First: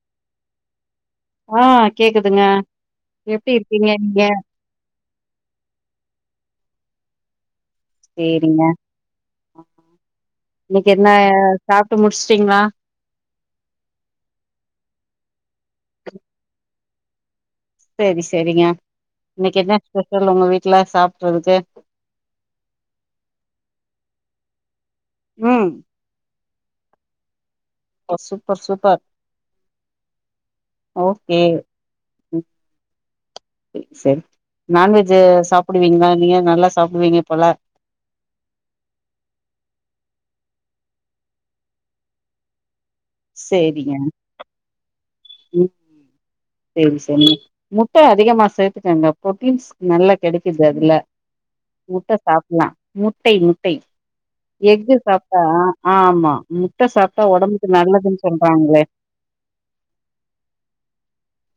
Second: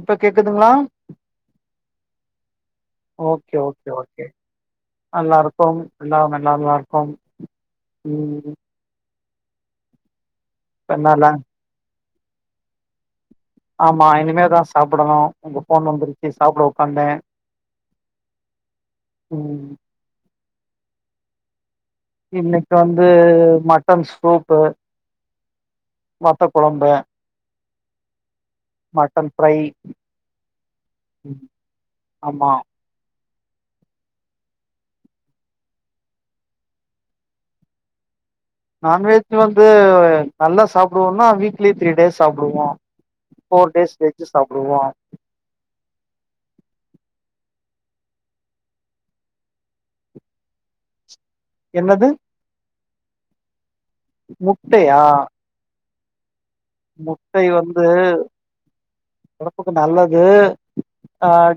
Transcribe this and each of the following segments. இப்ப கேக்குதுங்களா ஆஹ் கேக்குதுங்க எப்படி இருப்பீங்க நீங்க நல்லா இருக்கும் எல்லா நல்லா நல்லா இருக்கும் சேரிங்க ஆ இப்ப இன்னைக்கு என்ன என்னால ச முடிச்சுட்டீங்களா ஆமா இனிமேதான் சாப்பிடணும் உங்க போன் வந்துருச்சு சாப்பிட வந்தேன் சரி சரிங்க இன்னைக்கு ம் என்ன ஸ்பஷல் உங்க வீட்டு ல சாப்டுறது இன்னைக்கு வந்து மட்டன் ஸ்டூப்பு உம் வத்த குழம்ப சூப்பர் சூப்பர் ஃப்ரை ஓகே ம், ஆமா சரி நான்வெஜ் சாப்பிடுவீங்களங்களா நீங்க நல்லா சாப்பிடுவீங்க போல நான்வெஜ் வந்து நல்லா சாப்பிடுவோம்ன்னா வீக்லி த்ரீ டேஸ் சாப்பிடுவோம் போர் டேஸ் வச்சு சாப்பிடுவோம் உம் சரி சரி முட்டை அதிகமா சேர்த்துக்காங்க பு்ரோட்டீன்ஸ் நல்லா கிடைக்குது அதுல என்னது முட்டை சாப்பலாம் முட்டை முட்ட முட்டை எக்கு முட்டையா சாப்பிட்டா ஆ ஆமா முட்டை சாப்பிட்டா முட்டை உடம்புக்கு வந்து நல்லதுன்னு சொல்றாங்களே ஒடம்புக்கு நல்லது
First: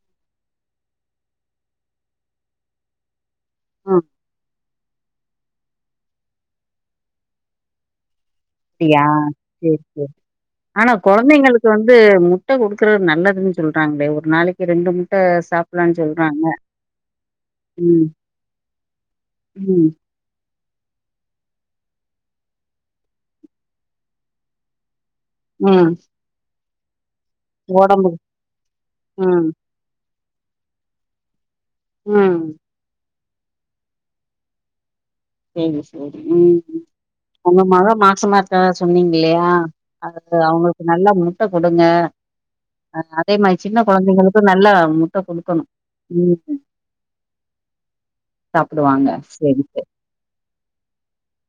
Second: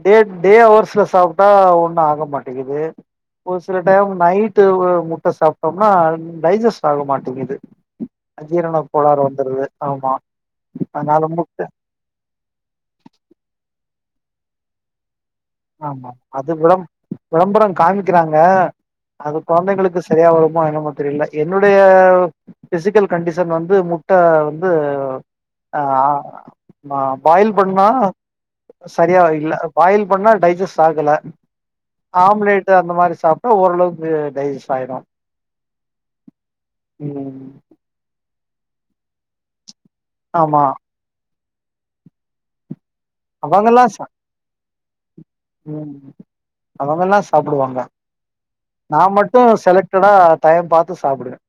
டே டே ஹவர்ஸ்ல சாப்பிட்டா ஒண்ணும் ஆக மாட்டேங்குது ஒரு சில ஆ டைம் நைட்டு முட்டை சாப்ப சாப்டோனா டைஜஸ்ட் ஆக மாட்டேங்குது அ ஜீரண அப்டியா கோலாறு வந்துடுது சேரி ஆனா குழந்தைங்களுக்கு வந்து முட்டை கொடுக்கறது நல்லதுன்னு சொல்ற நாங்களே ஒரு நாளைக்கு ரெண்டு மூணு ஆமா அது விள விளம்பரம் விளம்பரம் ம் காமிக்கிறாங்க அது ம் குழந்தைங்களுக்கு சரியா வருமோ என்ன தெரியல என்னுடைய பிசிக்கல் கண்டிஷன் வந்து முட்டை வந்து ம் ஆஹ் வாவ் பாயில் பண்ணா ஒடம்புக்கு சரியா ம் இல் பாயில் பண்ணா டைஜஸ்ட் ஆகல ம் ஆம்லேட் அந்த மாதிரி சாப்ப ஓரளவுக்கு டைஜெஸ்ட் ஆகிடும் சரி சரி உம் ம் உங்க மகள் மாச மா ஆஹ் சொன்னீங்கல்லையா ஆமா அவங்களுக்கு நல்ல மு முட்டை கொடுங்க அதே மாதிரி சின்ன குழந்தைங்களுக்கும் நல்லா முட்ட குடுக்கணு உம் ம் அவங்கல்லாம் சாப்பிடுவாங்க சாப்டுவாங்க நான் மட்டும் சேரி செலக்ட் கடா டயம் பாரத்து சாப்பிடுவேன்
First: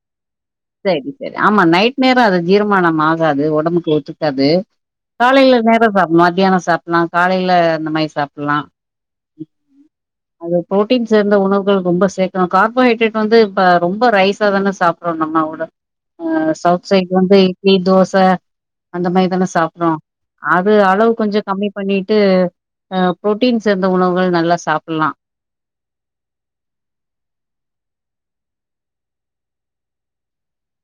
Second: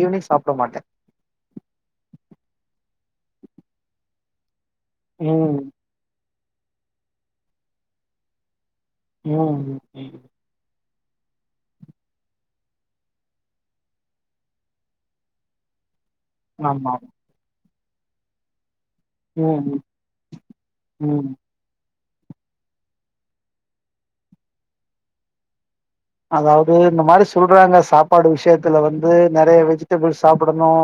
ஈவினிங் சாப்ட மாட்டே சரி சரி ஆமா நைட் நேரம் அதை ஜீரமானம் ஆகாது உடம்புக்கு ஒத்துக்காது அது ம் காலையில நேரம் சாப்பிடலாம் சாப்பிடலாம் காலையில இந்தந்த மாதிரி சாப்பிடலாம் ஹம் சேர்ந்த உணவு ரொம்ப சேர்க்கணும் கார்போஹைடாரேட் வந்து இப்ப ரொம்ப ரைசா தானே சாப்பிடறோம் நம்மோட அஹ சவுத் ஆமா சைட் வந்து தோசை அந்த பயதானே ம் சாப்டும் அது அளவு ம் கொஞ்ச கம்மி பண்ணி ட்டு புருட்டீன் சேர்ந்த உணவுகள் நல்லா சாப்பிடலாம் அதாவது இந்த மாரி சொல்றாங்க சாப்பாடு விஷ்யத்துல வந்து நிறைய வெஜிடபிள்ஸ் சாப்டணும்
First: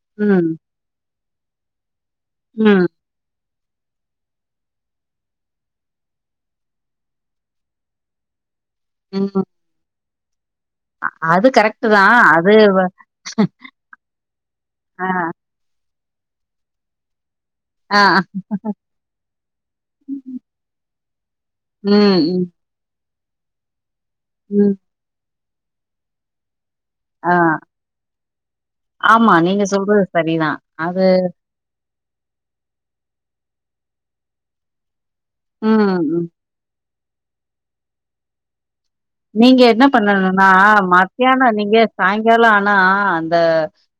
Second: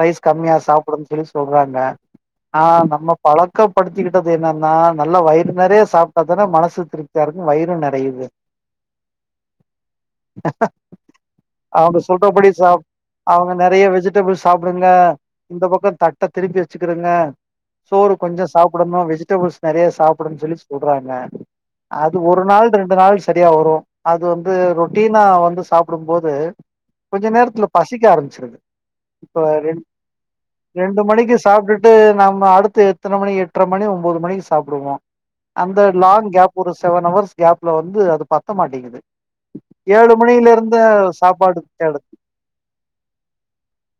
ரைஸ் ம் கம்மியா சாப்பிடனும் சொல்லி சொல்றாங்க ம் ஆஹ் நம்ம பழ பக்கப்படுத்திவிட்டது என்னன்னா நல்லா வயிறு நிறைய சாப்பிட்டா தானே மனசு திருப்தியா இருக்கும் வயிறு நிறையது ஆஹ [unintelligible] [inaudible] கரெக்ட் அவங்க தா சொல்றபடி அது சாப்பிட அவங்க நிறைய வெஜிடபிள்ஸ்ட் சாப்பிடுங்க ஆ இந்த பக்க த திருப்பி வச்சுகிறுங்க ஆ சோறு கொஞ்ச சாப்டணும் வெஜிடபிள்ஸ் நெறய சாப்டனு சொல்லி சொல்றாங்க அது ம் ஒரு ம் நாள் ரெண்டு நாள் சரியா வரூ அது வந்து ம் ரொட்டீனா வந்து சாப்டும்போது கொஞ்ச ஆ நேரத்துல பசிக்க ஆரம்பிச்சிரு ஆமா இப்ப நீங்க ரெட் சொல்றது சரிதா ரெண்டு அது மணிக்கு சாப்ட்டு த்து நம்ம அடுத்து எத்தன மணி எட்ர மணி ஒன்பது மணிக்கு சாப்டுவோம் அந்த ம் லாங் கேப் ஒரு செவன் அவர்ஸ் கேப்ல வந்து அது பத்த மாட்டெகுது நீங்க என்ன பண்ணணும்னா மத்தியான சாப்பாடு நீங்க தேடு சாங்கால ஆனா அந்த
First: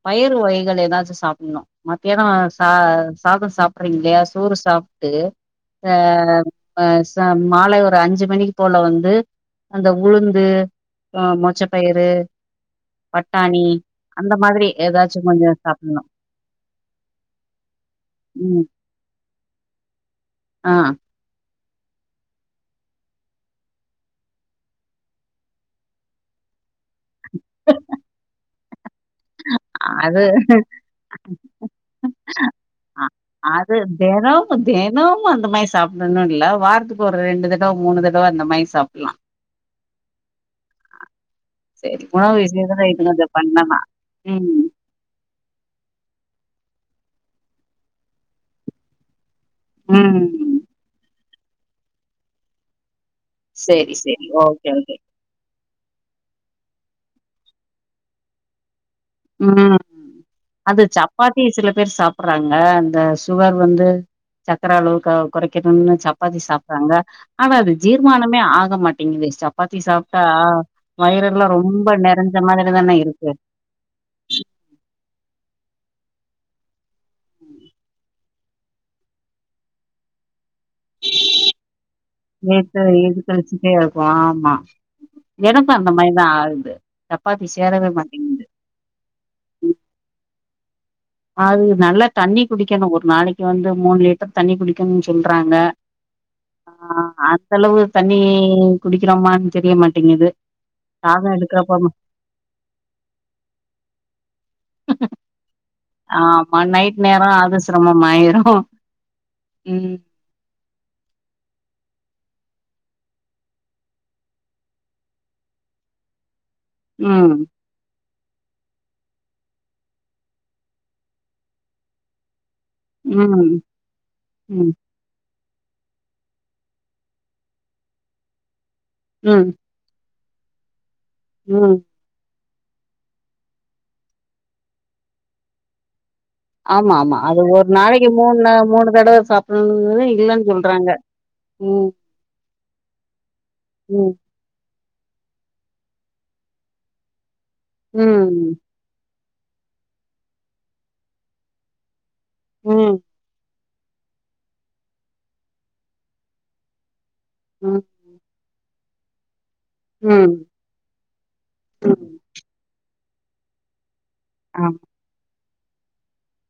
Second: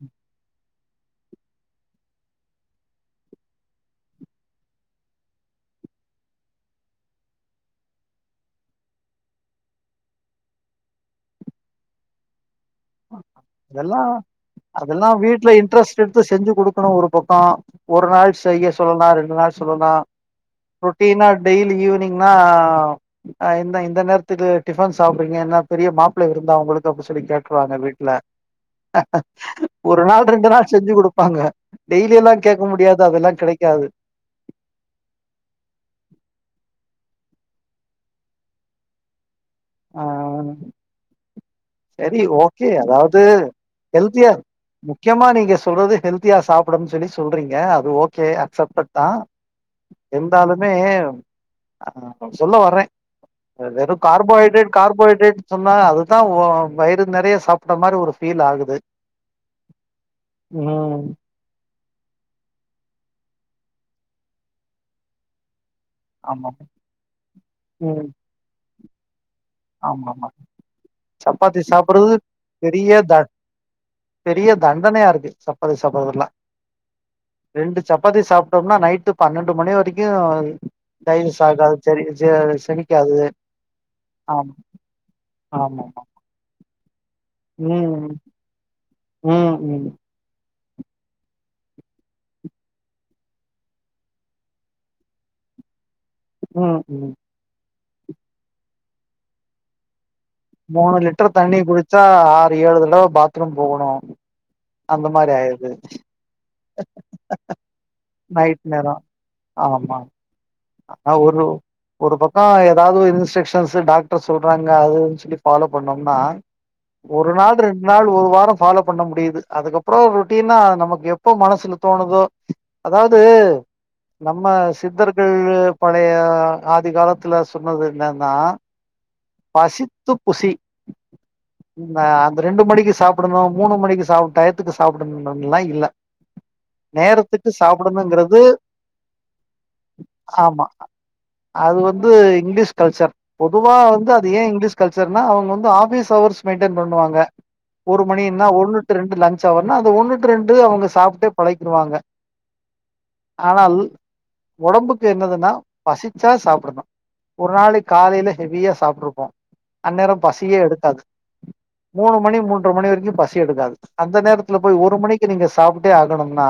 பயிர் வகைகள் ஏதாச் சாப்டணும் மத்தியான ச சாதம் சாப்றீ இல்லயா சோறு சாப்ட்டு அஹ்ஹ் சம் மாலை ஒரு அஞ்சு மணிக்கு போல வந்து அந்த உளுந்து ஆஹ மொச்சப்பயிரு அதெல்லா அதெல்லா ஏதாச்சும் வீட்ல கொஞ்சம் இன்ட்ரெஸ்ட் சாப்பிடணும். எடுத்து செஞ்சு குடுக்கணும் ஒரு பக்கம் ஒரு நாள் ம். செய்ய சொல்லலாம் ரெண்டு நாள் சொல்லலாம் ஆ. ரொட்டீனா டெய்லி ஈவினிங்னா இந்த இந்தநேரத்துக்கு டிபன் சாப்பறீங்க என்ன பெரிய மாப்பிள விருந்தா உங்களுக்கு அப்படி சொல்லி வாங்க வீட்ல ஒரு அது நாள் ரெண்டு நாள் செஞ்சி கொடுப்பாங்க டெய்லி எல்லா கேட்க முடியாது. அ அதெல்லா அது கிடைக்காது தினமும் தினமும் அந்த மாரி சாப்பிடணும் இல்ல. வாரத்துக்கு ஒரு ரெண்டு தடவ மூணு தடவ அந்த மாதிரி யி சாப்பிடலாம் ஆஹ் [inaudible] சரி உணவு ஓகே விஷயத்துல இது அதாவது கொஞ்சம் பண்ணலாம். ஹெல்தியா ம். முக்கியமா நீங்க சொல்றது ஹெல்த் ஹல்தியா சாப்பிடனும் சொல்லி சொல்றீங்க அது ஓகே அப்செட் தான் ம். இருந்தாலுமே ஆஹ் சொல்ல வர்றேன் சேரி சேரி ஓ கார்போஹைட்ரேட் அது தான் வயிறு நெறைய சாப்பிட்ட மாரி ஒரு ஃபீல் ஆகுது. உம் ம் சப்பாத்தி சில பேர் சாப்பிற்றாங்க அந்த சுகர் வந்து சக்கர அளவு குறைக்கா [inaudible] சப்பாத்தி ஆமா சாப்றாங்க ஆகாது ம் ஜீர்மானமே ஆகமாட்டிங்குது சப்பாத்தி ஆமா சாப்பிட்டா வயிறெல்லாம் சப்பாத்தி ரொம்ப சாப்புட்றது நெறஞ்ச பெரிய மாதிரிதானே த இருக்கு பெரிய தண்டனையா இருக்கு சப்பாத்தி சாப்பிற்றெல்லாம் ரெண்டு சப்பாத்தி சாப் நைட்டு பன்னெண்டு மணி வரைக்கும் டைஜசஸ் ஆகாது. செரி செ செரிக்காது எதுக்கழச்சிட்டே இருக்கும் ஆமா எனக்கும் அந்த ஆமாமா மாரி தான் ஆகுது. சப்பாத்தி சேறவே மாட்டேங்குது உஹம் உம் அது நல்லா தண்ணி குடிக்கணும் ஒரு நாளக்கி வந்து மூணு லிட்டர் தண்ணி குடிக்கணும் சொல்றாங்க ம் ஆஹ் ம் அந்த அளவு தண்ணி குடிக்கிறோமா தெரிய மாட்டேங்குது மூணு தாகோ லிட்டர் தண்ணி எடுக்கிறப்ப ம குடிச்சா ஆறு ஏழு தடவ பாத்ரூம் போகணும் அந்த மாரி ஆயிறுது ஆமா நைட் நேரம் அதுசிரமாய்ரு நைட் நேரோ உம் ஆமா ஒரு ஒரு பக்கம் ஏதாவது இன்ஸ்க்ஷன்சு டாக்டர் சொல்றாங்க அது சொல்லி ஃபாலோ பண்ணோம்னா ஒரு ம் நாள் ரெண்டு நாள் ஒ ஃபாலோ பண்ண முடியுது அதுக்கப்புறம் ரொட்டீனா நமக்கு எப்போ மனசுக்கு தோணுதோ அதாவது ம் நம்ம ம் சித்தர் [unintelligible] பழய ஆதி காலத்ல சொன்னது என்னன்னா ம் பசி துப்புசி ம் நா [unintelligible] ரெண்டு மணிக்கு சாப்டணும் மூணு மணிக்கு சாப்டணும் டயத்துக்கு சாப்டுணும் அப்படியெல்லாம்இல்ல ஆமா ஆமா அது ஒரு நாளக்கி மூணு தடவ சாப்பிற்றது இல்ல ஆமா சொல்றாங்க அது உம் வந்து இங்கிலீஷ் கல்ச்சர் பொதுவா வந்து உம் அது ஏன் இங்கிலீஷ் கல்ச்சர்னா அவுங்க வந்து ஆபிஸ் ஹவர்ஸ் மெயின்டன் பண்ணுவாங்க ஒரு மணினா ம் ஒன்னு டூ ரெண்டு லஞ் அது ஒன்னு டூ ரெண்டு அவுங்க சாப்டே பழக்கிடுவாங்க உஹம் ஆனால் உடம்புக்கு என்னதுன்னா பசிச்சா சாப்பிடணும் ஒரு ம் நாளைக்கு காலையில ஹெவியா சாப்ப ஆ [unintelligible] அந்நேரம் ம் பசியே எடுக்காது மூணு மணி மூன்றைமணி வரைக்கும் பசி எடுக்காது அந்த நேரத்துல போய் ஆமா ஒரு மணிக்கு நீங்க சாப் சாப்பிட்டே ஆகணும்னா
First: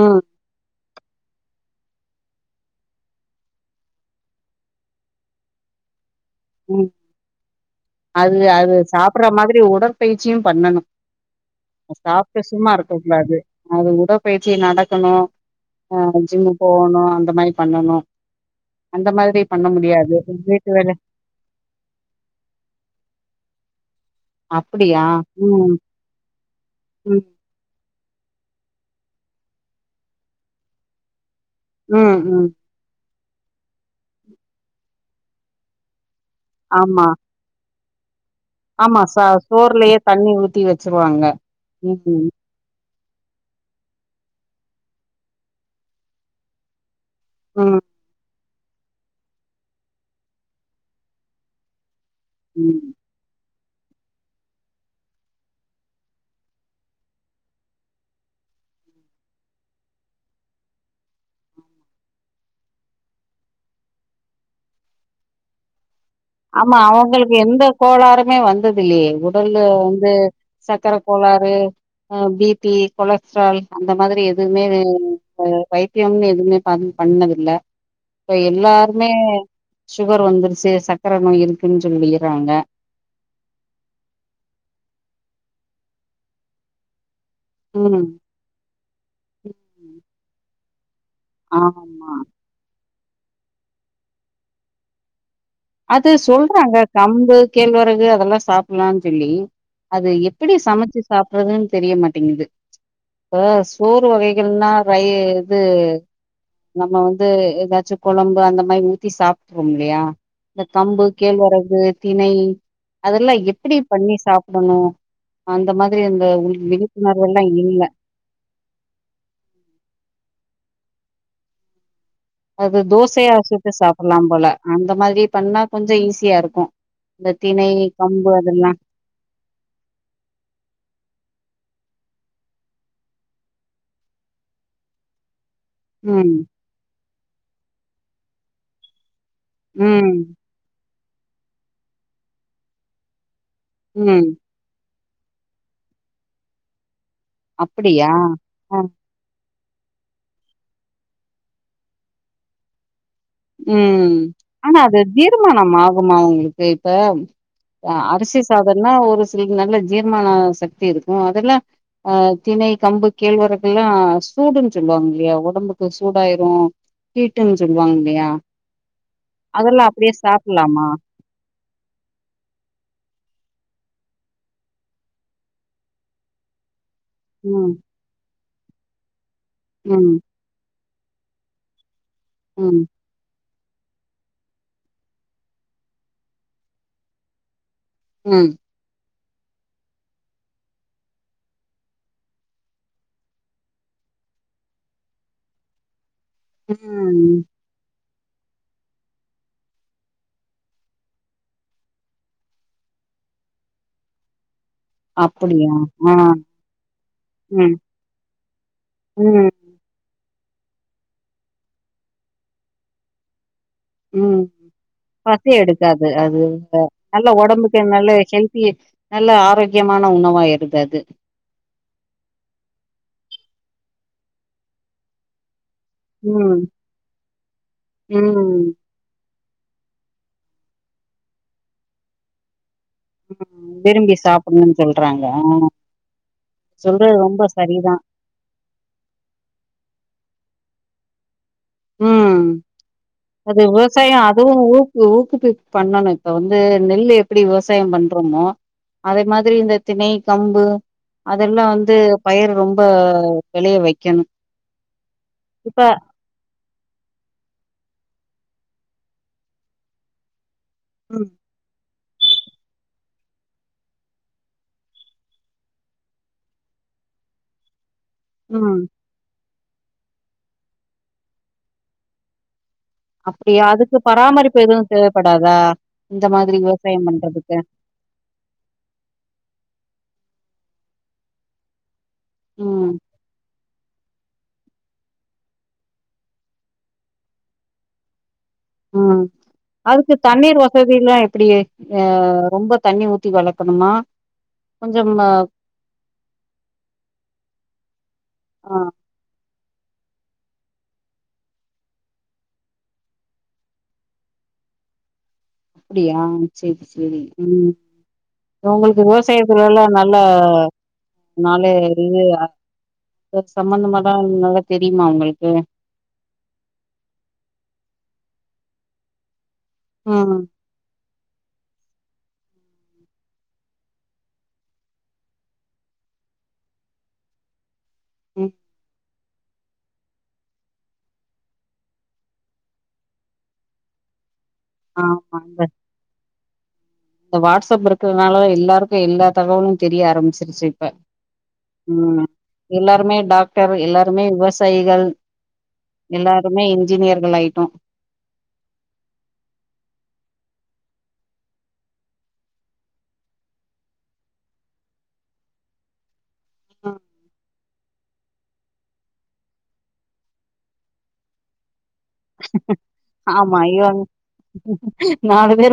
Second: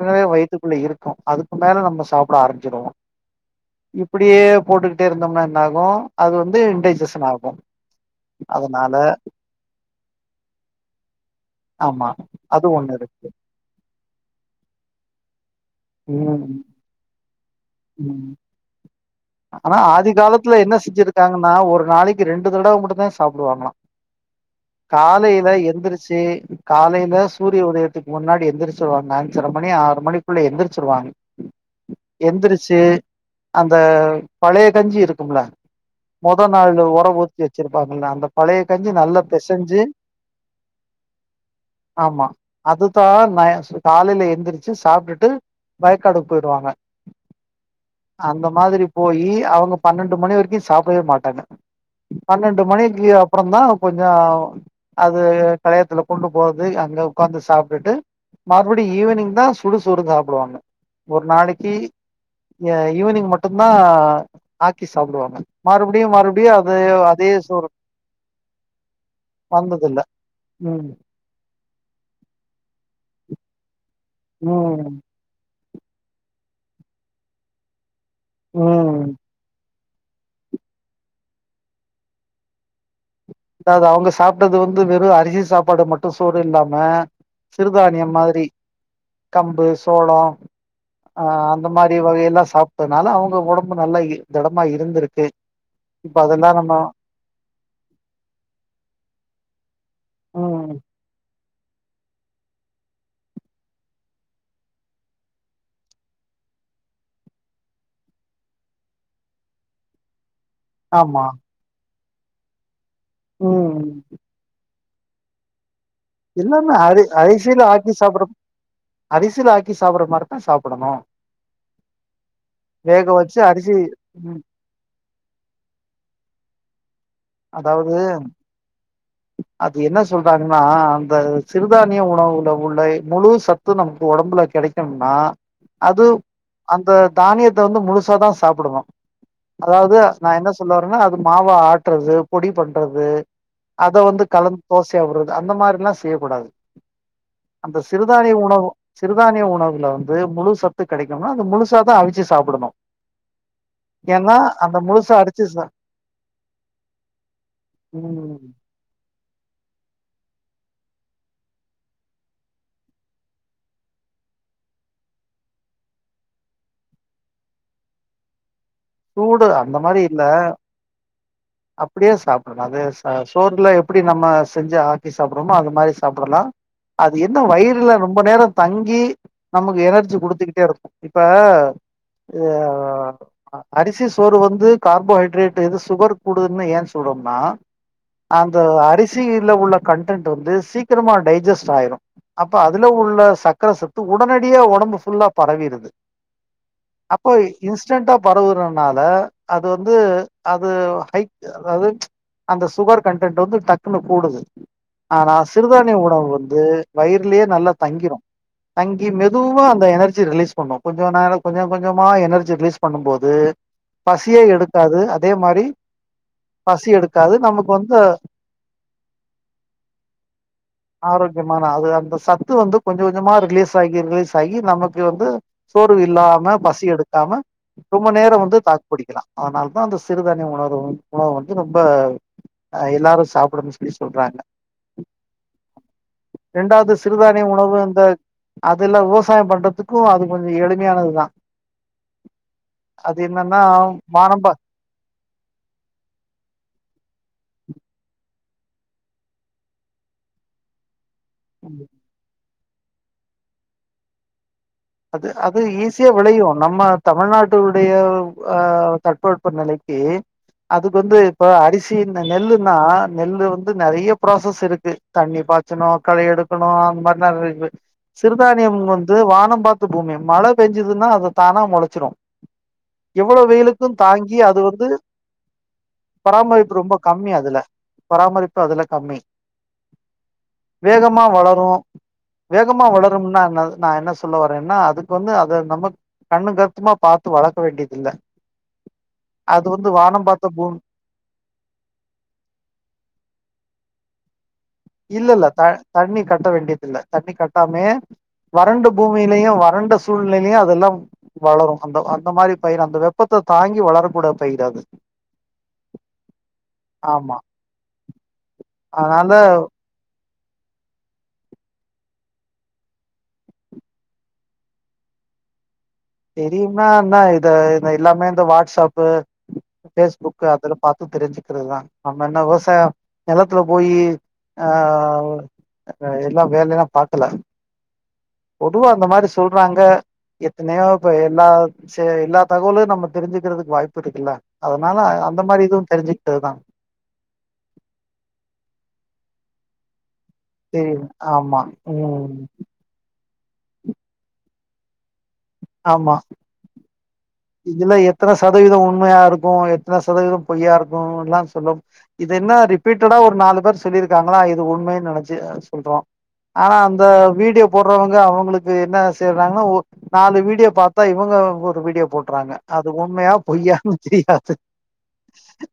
ம் வயத்துக்குள்ள இருக்கு அதுக்கு மேல நம்ம சாப்பிட ஆரஞ்சிருவோம் இப்படியே போட்டுக்கிட்டே இருந்தோம்னா என்ன ஆகும் அது வந்து உம் இன்டைஜஷன் ஆகு அது அது அதனால சாப்பிற மாதிரி உடற்பயிற்சியும் பண்ணணும் ஆமா சாப்பிட்ட அது சும்மா ஒண்ணு இருக்க இருக்கு கூடாது அது உடற்பயிற்சி நடக்கணும் ஆஹ் ஜிம்மு ம் போகணும் அந்த மாதிரி பன்ணனும் ம் அந்த மாதிரி பண்ண முடியாது வீட்டு வேலை இருக்காங்கன்னா ஒரு நாளைக்கு ரெண்டு தடவை மட்டு்தான் சாப்பிடுவாங்களலாம் அப்படியா? காலையில ம். எந்திருச்சு காலையில ம். சூரிய உதயத்து க்கு முன்னாடி எந்திரிச்சுவாங்க அஞ்சரை மணி ஆறு மணிக்குள்ள எந்திரிச்சுரு வாங்க ம், ம். எந்திருச்சு அந்த பழைய கஞ்சி இருக்கும்ல முதல் நாள் ஆமா. உர ஊற்றி வச்சிருக்கேன் ப ந [unintelligible] ஆமா சார் சோறுலயே தண்ணி ஊத்தி வச்சுருவாங்க ஆமா உம் காலையில எழுந்திரிச்சு சாப்பிட்டுட்டு வயக்காடு போயிடுவாங்க ஆஹ் [inaudible] அந்த மாதிரி போயி அவங்க பன்னெண்டு மணி வரைக்கும் சாப்பிடவே மாட்டாங்க பன்னெண்டு ம். மணிக்கு அப்புறம தான் போய் அது களையத்தில கொண்டுயோயிஅங்க உட்காந்து சாப்பிட்டு மறுபடியும் ஈவினிங் தான் சுடு சோறு சாப்பிவாங்க ஒரு நாளைக்கு ஈவினிங் மட்டும் ஆக்கி சாப்பிடுவாங்க மாறுப ஆமா அவங்களுக்கு எந்த கோளாறுமே வந்தது இல்லையே உடல்ல வந்ததில்ல வந்து ம் சர்கக்கரை கோளாறு பிபி, கொல ஆம் [unintelligible] அந்த மாதிரி எதுவுமே ம் வைத்தியம்னு எதுவுமே பண்ணது இல்ல இப்ப ம் எல்லாருமே சுகர் வந்துருச்சு சக்கர சக்கர நோய் இருக்குன்னு சொல்லிறாங்க அதாவது அவங்க சாப்பிட்டது வந்து வெறும் அரிசி சாப்பாடு மட்டும் சோறு இல்லாம ம். சிறுதானியம் மாதிரி கம்பு சோளம் ஆஹ் அந்த மாதிரி ஆமா. வகையெல்லாம் சாப்ப அதனால அவங்க உடம்பு நல்லா திடமா இருந்திருக்கு அது இப்ப அதெல்லா நம்ம சொல்றாங்க கம்பு கேழ்வரகு அதெல்லாம் சாப்பலாம்னு சொல்லி அது எப்படி ம் சமைச்சு சாப்பிட சாப்றதுன்னு தெரிய மாட்டேங்குது இப்ப சோறு வகைகள்னா ரய இது நம்ம வந்து ஏதாச்சும் குழம்பு அந்த மாதிரி ஊத்தி சாப்பிட்டுரோம் இல்லையா இந்த கம்பு ஆமா கேழ்வரகு தினை அதெல்லாம் எப்படி ம் பண்ணி சாப்பிடணும் அந்த மாதிரி இந்த உள்- இல்லன்ன அரி விழிப்புணர்வு எல்லா அரிசியில இல்ல ஆக்கி சாப்பிடற அரிசியில ஆக்கி சாப்பிடற மாதிரிதான் சாப்பிடணும் அது தோசையா வச்சு சுட்டு அரிசி சாப்பிடலாம் ம் போல அந்த மாதிரி பண்ணா கொஞ்சம் ஈஸியா இருக்கும். ஆ [unintelligible] அதாவது அது என்ன சொல்றாங்கன்னா அந்த சிருதானிய உணவுல உள்ள முழு சத்து நமக்கு உடம்புல கிடைக்கணும்னா அது ம் அந்த தானியத்தை வந்து முழுசாதான் சாப்பிடணும் அதாவது ம் நான் என்ன சொல்ல னா அது மாவா ஆட் றது பொடி பண்றது அத வந்து ம் கலந்து தோசை றது அந்த மாரில்லாம் செய்யக்கூடாது அந்த அப்டியா சிறுதானிய உணவு ஆ சிறுதானிய உணவு ல வந்து முழு சத்து கிடைக்கணும்னா அந்த முழுசாதான் அவிச்சு சாப்பிடணும் உம் ஆனா அது அடிச்சு சா தீர்மானம் ஆகுமா உங்களுக்கு இப்ப அரிசி ம் சாதம்னா ஒரு சில நல்ல ஜீர்மான சக்தி இருக்கும் அதெல்லாம் அஹ் திணை கம்பு கேழ்வரகு எல்லா சூடுன்னு சொல்லுவாங்க இல்லயா உடம்புக்கு சூடாயிரும் கீட்டுன்னு சொல்லுவாங்க இல்லயா ஆஹ சூடு அந்த மாரி இல்ல அப்டியே சாப்பிடணும் அது சோறுல அப்படி நம் செஞ்சு ஆக்கி சாப்பிடுறோமோ அது மாரி சாப்பிடலாம் அது என்ன ம் வயிறுல ரொம்ப தங்கி நமக்கு எனர்ஜி ம் குடுத்துக்கிட்டே இருக்கும் இப்ப யே ம் அரிசி சோறு வந்து கார்போஹைட்ரேட் இது சுகர் கூடுதுன்னு ஏன் சொல்றோம்னா ம் அந்த அரி சி உள்ள கன்டென்ட் வந்து சீக்கிரமா டைஜஸ்ட் ஆயிரும் அப்ப அதுல உள்ள சக்கர சத்து உடனடிய உடம்பு ஃபுல்லா பரவியிருது அப்போ ம் இன்ஸிடெண்டட் ஆப் பரவுறனால அது வந்து அது ஹக் அதது அந்த சுகர் கன்டென்ட் வந்து டக்குனு கூடுது ஆனா அப்படியா சிறுதானிய ஆ உணவு வந்து வயர்லேயே நல்லா ம் தங்கிரும் தங்கி ம் மெதுவா அந்த எனர்ஜி ரிலீஸ் பண்ணும் கொஞ்சம் நேரம் கொஞ்சம் கொஞ்சமா எனர்ஜி ரிலீஸ் பண்ணும்போது உம் பசி எடுக்காது அது பசி நல்ல எடுக்காது நமக்கு உடம்புக்கு வந்து நல்ல ஹெல்த்தி நல்ல ஆரோக்கியமான உணவா இருக்கு அது ஆரோக்கியமான அது அந்த சத்து வந்து கொஞ்ச கொஞ்சமா ரிலீஸ் ஆகி ரிலீஸ் ஆகி நமக்கு வந்து சோர்வு இல்லாம ம் பசி எடுக்காம ரொம்ப நேரம் ம் வந்து தாக்கு பிடிக்கலாம் அதனாலதான் அந்த சிறுதானிய உணவு உணவு வந்து ரொம்ப எல்லாரும் சாப்பிடும்னு சொல்லி விரும்பி சொல்றாங்க சாப்புட்ணுன் சொல்றாங்க இண்டாவது சொல்றது ரொம்ப சிறுதானிய உணவு சரிதா இந்த அதுல்லாம் விவசாயம் பண்றதுக்கும் அது கொஞ்சம் எழு ம்மையானதுதான் உம் அது விவசாயம் வானம் அதுவும் ஊக்கு ஊக்குப்பு பண்ணணும் இப்ப வந்து நெல்லு எப்படி விவசாயம் விவசாயம் பண்றோமோ அதே மாதிரி இந்த திணை கம்பு பா அதெல்லாம் வந்து பயர் ரொம்ப வெளைய வைக்கணும் அது அது ஈஸியா விளையும் நம்ம தமிழ்நாட்டுடைய அஹ் தட்ப வெப்ப நிலைக்கு அதுக்கு வந்து ம் இப்ப அரிச ச இந்த நெல்லுன்னா நெல்லு வந்து நிறைய ப்ராசஸ் இருக்கு தண்ணி பாய்ச்சணும் களை எடுக்கணும் அந்த மாதிரி நிறைய சிறுதானியம் ம் வந்து வானம் பார்த்த பூமி மழை பெஞ்சுதுன்னா அதை தானா முளைச்சிரும் எவ்வளவு அப்டியா அதுக்கு வெயிலுக்கும் தாங்கி பராமரிப்பு அது எதுவு வந்து தேவப்படாதா இந்த மாதிரி பராமரிப்பு ரொம்ப விவசாயம் கம்மி அதுல பண்றதுக்கு பராமரிப்பு அதுல கம்மி வேகமா வளரும் வேகமா ம் வளரும்னா என்ன நான் என்ன சொன்னேன் சொல்ல [inaudible] ஏன்னா அதுக்கு வந்து அதை நம்ப கண்ணு கருத்துமா பார்த்து வளக்க வேண்டியதில்ல உஹம் அது வந்து அதுக்கு வானம் பார்த்த தண்ணீர் பூமி வசதில்லாம் எப்டி அஹ் ரொம்ப தண்ணி ஊத்தி வளக்கணுமா கொஞ்சம் இல்லல்ல தண்ணி கட்ட வேண்டியதில்ல தண்ணி கட்டாமே ஆ வறண்ட பூமியிலயும் வ வறண்ட சூழ்நிலையிலையும் அதெலாம் வளரும் அந்த அந்த மாதிரி பயிர் அந்த வெப்பத்தை தாங்கி வளரக்கூட பயிர் அது அப்டியா சேரி சேரி ஆமா உம் ஒங்களுக்கு அதனால விவசாயத்துலலாம் ந நல்லா நாலறிவு இது சம்பந்தமாதான் நல்லா தெரியுமா உங்களுக்கு தெரியும்னா என்னா இத இத எல்லாமே இந்த வாட்ஸ்ஆப்பு ம் ஃபேஸ்புக்கு அதல பாத் தெரிஞ்சுக்கிறதுதான் நம்ம என்ன விவசாயம் நிலத்துல போயி ஆஹ் எல்லா வேலலாம் பாக்கல ம் பொதுவா அந்த மாரி சொல்றாங்க எத்னையோ இப்ப எல்லா சே எல்லா தகவலும் நம்ப தெரிஞ்சுக்கிறதுக்கு வாய்ப்பு இருக்குல்ல அதனால ஆமா அந்த இந்த மாரி இதுவும் தெரிஞ்சு அதான் இந்த வாடஸ்அப் இருக்கிறதுனால எல்லாருக்கும் எல்லா தகவலும் தெரிய ஆரம்பிச்சு சிப்ப தெரியுது ஆமா உ ம் எல்லாருமே டாக எல்லாருமே விவசாயிகள் ஆமா எல்லாருமே ஜினியர் இதுல எத்தனை சதவீதம் உண்மையாருக்கும் எத்தனை சதவீதம் பொய்யாருக் இப்பலாம சொல்ல இது என்ன ரிப்பீட்ட ஒரு நாலு பேர் சொல்லிருக்காளா இது உண்மைனு நினைச்சு சொல்றோம் ஆனா அந்த வீடியோ போடுறவங்க அவங்களுக்கு என்ன செய்றாங்க நாலு வீடியோ பாத்தா இவங்க ஒரு வீடியோ போட்றாங்க அது உண்மையா ஆமா ஐயோ பொய்யான்னு தெரியாது நாலு பேரு